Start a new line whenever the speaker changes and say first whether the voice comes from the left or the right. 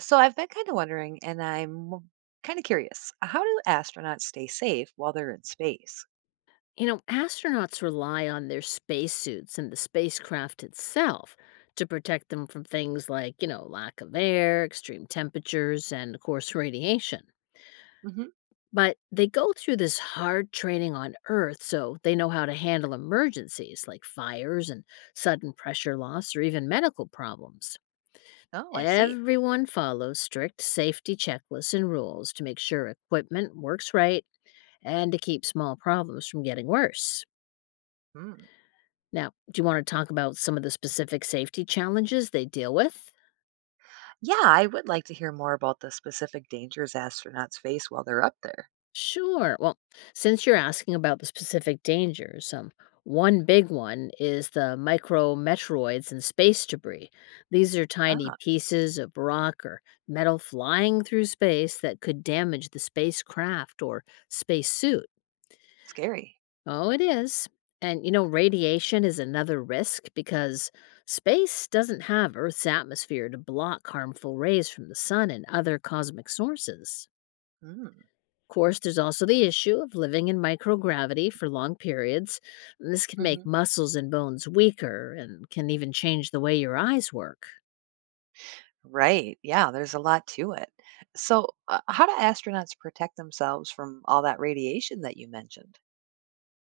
right: So I've been kind of wondering, and I'm kind of curious. How do astronauts stay safe while they're in space?
left: Astronauts rely on their spacesuits and the spacecraft itself to protect them from things like, lack of air, extreme temperatures, and of course, radiation.
right: Hmm.
left: But they go through this hard training on Earth so they know how to handle emergencies like fires and sudden pressure loss or even medical problems.
right: Oh, I see.
left: Everyone follows strict safety checklists and rules to make sure equipment works right and to keep small problems from getting worse.
right: Hmm.
left: Now, do you want to talk about some of the specific safety challenges they deal with?
right: Yeah, I would like to hear more about the specific dangers astronauts face while they're up there.
left: Sure. Well, since you're asking about the specific dangers, one big one is the micrometeoroids and space debris. These are tiny
right: Ah,
left: pieces of rock or metal flying through space that could damage the spacecraft or spacesuit.
right: scary.
left: Oh, it is. And you know, radiation is another risk because space doesn't have Earth's atmosphere to block harmful rays from the sun and other cosmic sources.
right: Hmm.
left: Of course, there's also the issue of living in microgravity for long periods. And This can
right: Hmm.
left: make muscles and bones weaker and can even change the way your eyes work.
right: Right. Yeah, there's a lot to it. So, how do astronauts protect themselves from all that radiation that you mentioned?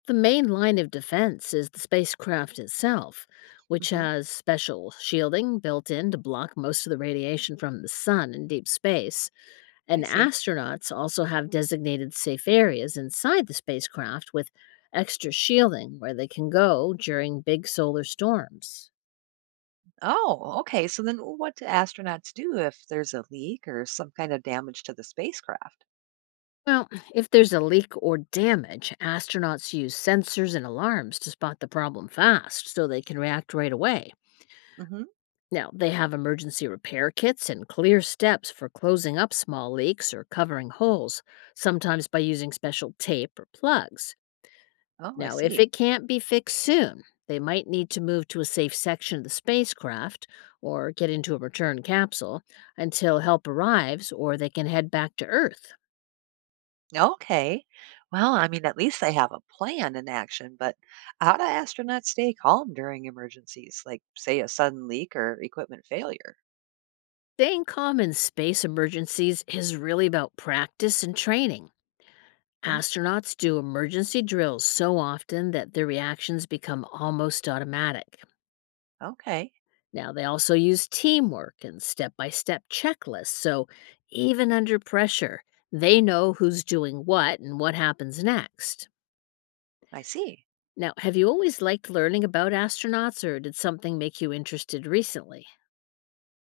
left: The main line of defense is the spacecraft itself, which
right: Hmm.
left: has special shielding built in to block most of the radiation from the sun in deep space.
right: I
left: And
right: see.
left: astronauts also have designated safe areas inside the spacecraft with extra shielding where they can go during big solar storms.
right: Oh, okay. So then what do astronauts do if there's a leak or some kind of damage to the spacecraft?
left: Well, if there's a leak or damage, astronauts use sensors and alarms to spot the problem fast so they can react right away.
right: Hmm.
left: Now, they have emergency repair kits and clear steps for closing up small leaks or covering holes, sometimes by using special tape or plugs.
right: Oh, I
left: Now, if
right: see.
left: it can't be fixed soon, they might need to move to a safe section of the spacecraft or get into a return capsule until help arrives or they can head back to Earth.
right: Okay. Well, I mean, at least they have a plan in action, but how do astronauts stay calm during emergencies, like, say, a sudden leak or equipment failure?
left: Staying calm in space emergencies is really about practice and training.
right: Hmm.
left: Astronauts do emergency drills so often that their reactions become almost automatic.
right: Okay,
left: Now, they also use teamwork and step by step checklists, so even under pressure, they know who's doing what and what happens next.
right: I see.
left: Now, have you always liked learning about astronauts, or did something make you interested recently?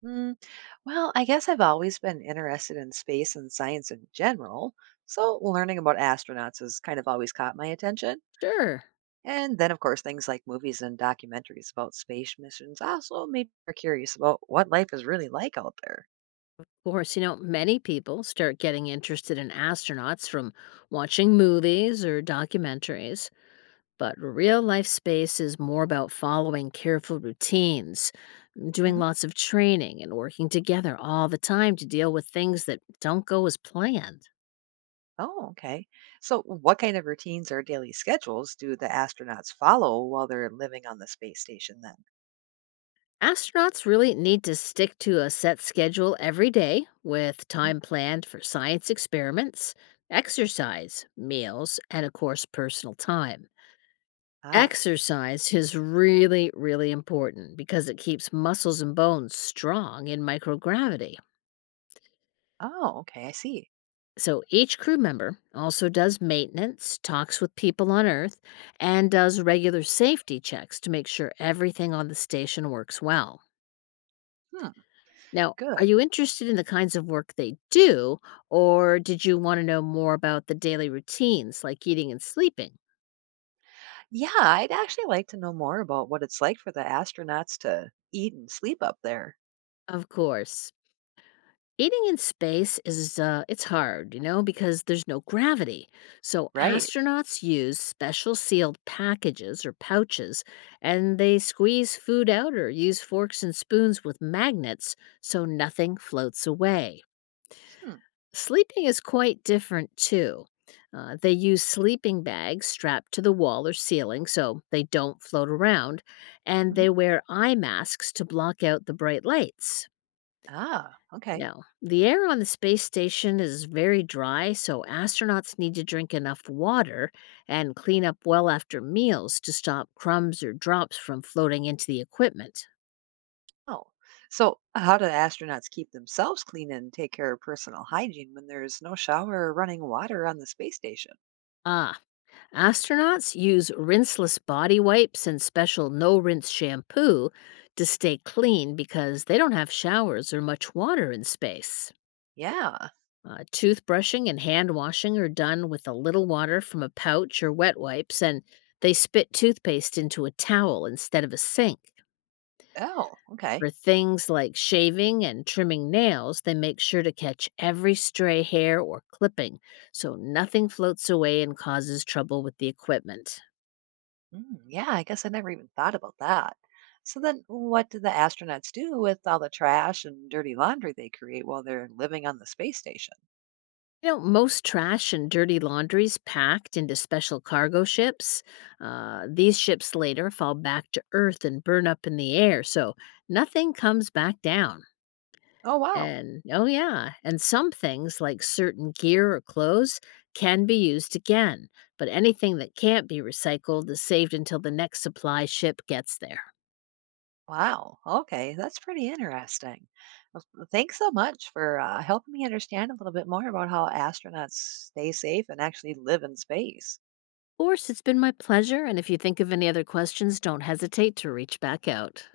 right: Mm, well, I guess I've always been interested in space and science in general, so learning about astronauts has kind of always caught my attention.
left: Sure.
right: And then, of course, things like movies and documentaries about space missions also made me curious about what life is really like out there.
left: Of course, many people start getting interested in astronauts from watching movies or documentaries. But real life space is more about following careful routines, doing
right: Mm-hmm.
left: lots of training, and working together all the time to deal with things that don't go as planned.
right: Oh, okay. So, what kind of routines or daily schedules do the astronauts follow while they're living on the space station then?
left: Astronauts really need to stick to a set schedule every day with
right: Mhm.
left: time planned for science experiments, exercise, meals, and of course, personal time.
right: Ah,
left: Exercise is really, really important because it keeps muscles and bones strong in microgravity.
right: oh, okay, I see.
left: So each crew member also does maintenance, talks with people on Earth, and does regular safety checks to make sure everything on the station works well.
right: Hmm,
left: Now, are
right: good.
left: you interested in the kinds of work they do, or did you want to know more about the daily routines like eating and sleeping?
right: Yeah, I'd actually like to know more about what it's like for the astronauts to eat and sleep up there.
left: Of course. Eating in space is it's hard, because there's no gravity. So
right: Right.
left: astronauts use special sealed packages or pouches, and they squeeze food out or use forks and spoons with magnets so nothing floats away.
right: Hmm.
left: Sleeping is quite different too. They use sleeping bags strapped to the wall or ceiling so they don't float around, and
right: Mhm.
left: they wear eye masks to block out the bright lights.
right: Ah, okay.
left: Now, the air on the space station is very dry, so astronauts need to drink enough water and clean up well after meals to stop crumbs or drops from floating into the equipment.
right: Oh. So, how do astronauts keep themselves clean and take care of personal hygiene when there's no shower or running water on the space station?
left: Ah, astronauts use rinseless body wipes and special no rinse shampoo to stay clean because they don't have showers or much water in space.
right: Yeah.
left: Toothbrushing and hand washing are done with a little water from a pouch or wet wipes, and they spit toothpaste into a towel instead of a sink.
right: Oh, okay.
left: For things like shaving and trimming nails, they make sure to catch every stray hair or clipping so nothing floats away and causes trouble with the equipment.
right: Mm, yeah, I guess I never even thought about that. So then, what do the astronauts do with all the trash and dirty laundry they create while they're living on the space station?
left: Most trash and dirty laundries packed into special cargo ships. These ships later fall back to Earth and burn up in the air, so nothing comes back down.
right: Oh, wow.
left: And oh, yeah. And some things like certain gear or clothes can be used again, but anything that can't be recycled is saved until the next supply ship gets there. Of
right: Wow. Okay, that's pretty interesting. Well, thanks so much for helping me understand a little bit more about how astronauts stay safe and actually live in space.
left: course, it's been my pleasure. And if you think of any other questions, don't hesitate to reach back out.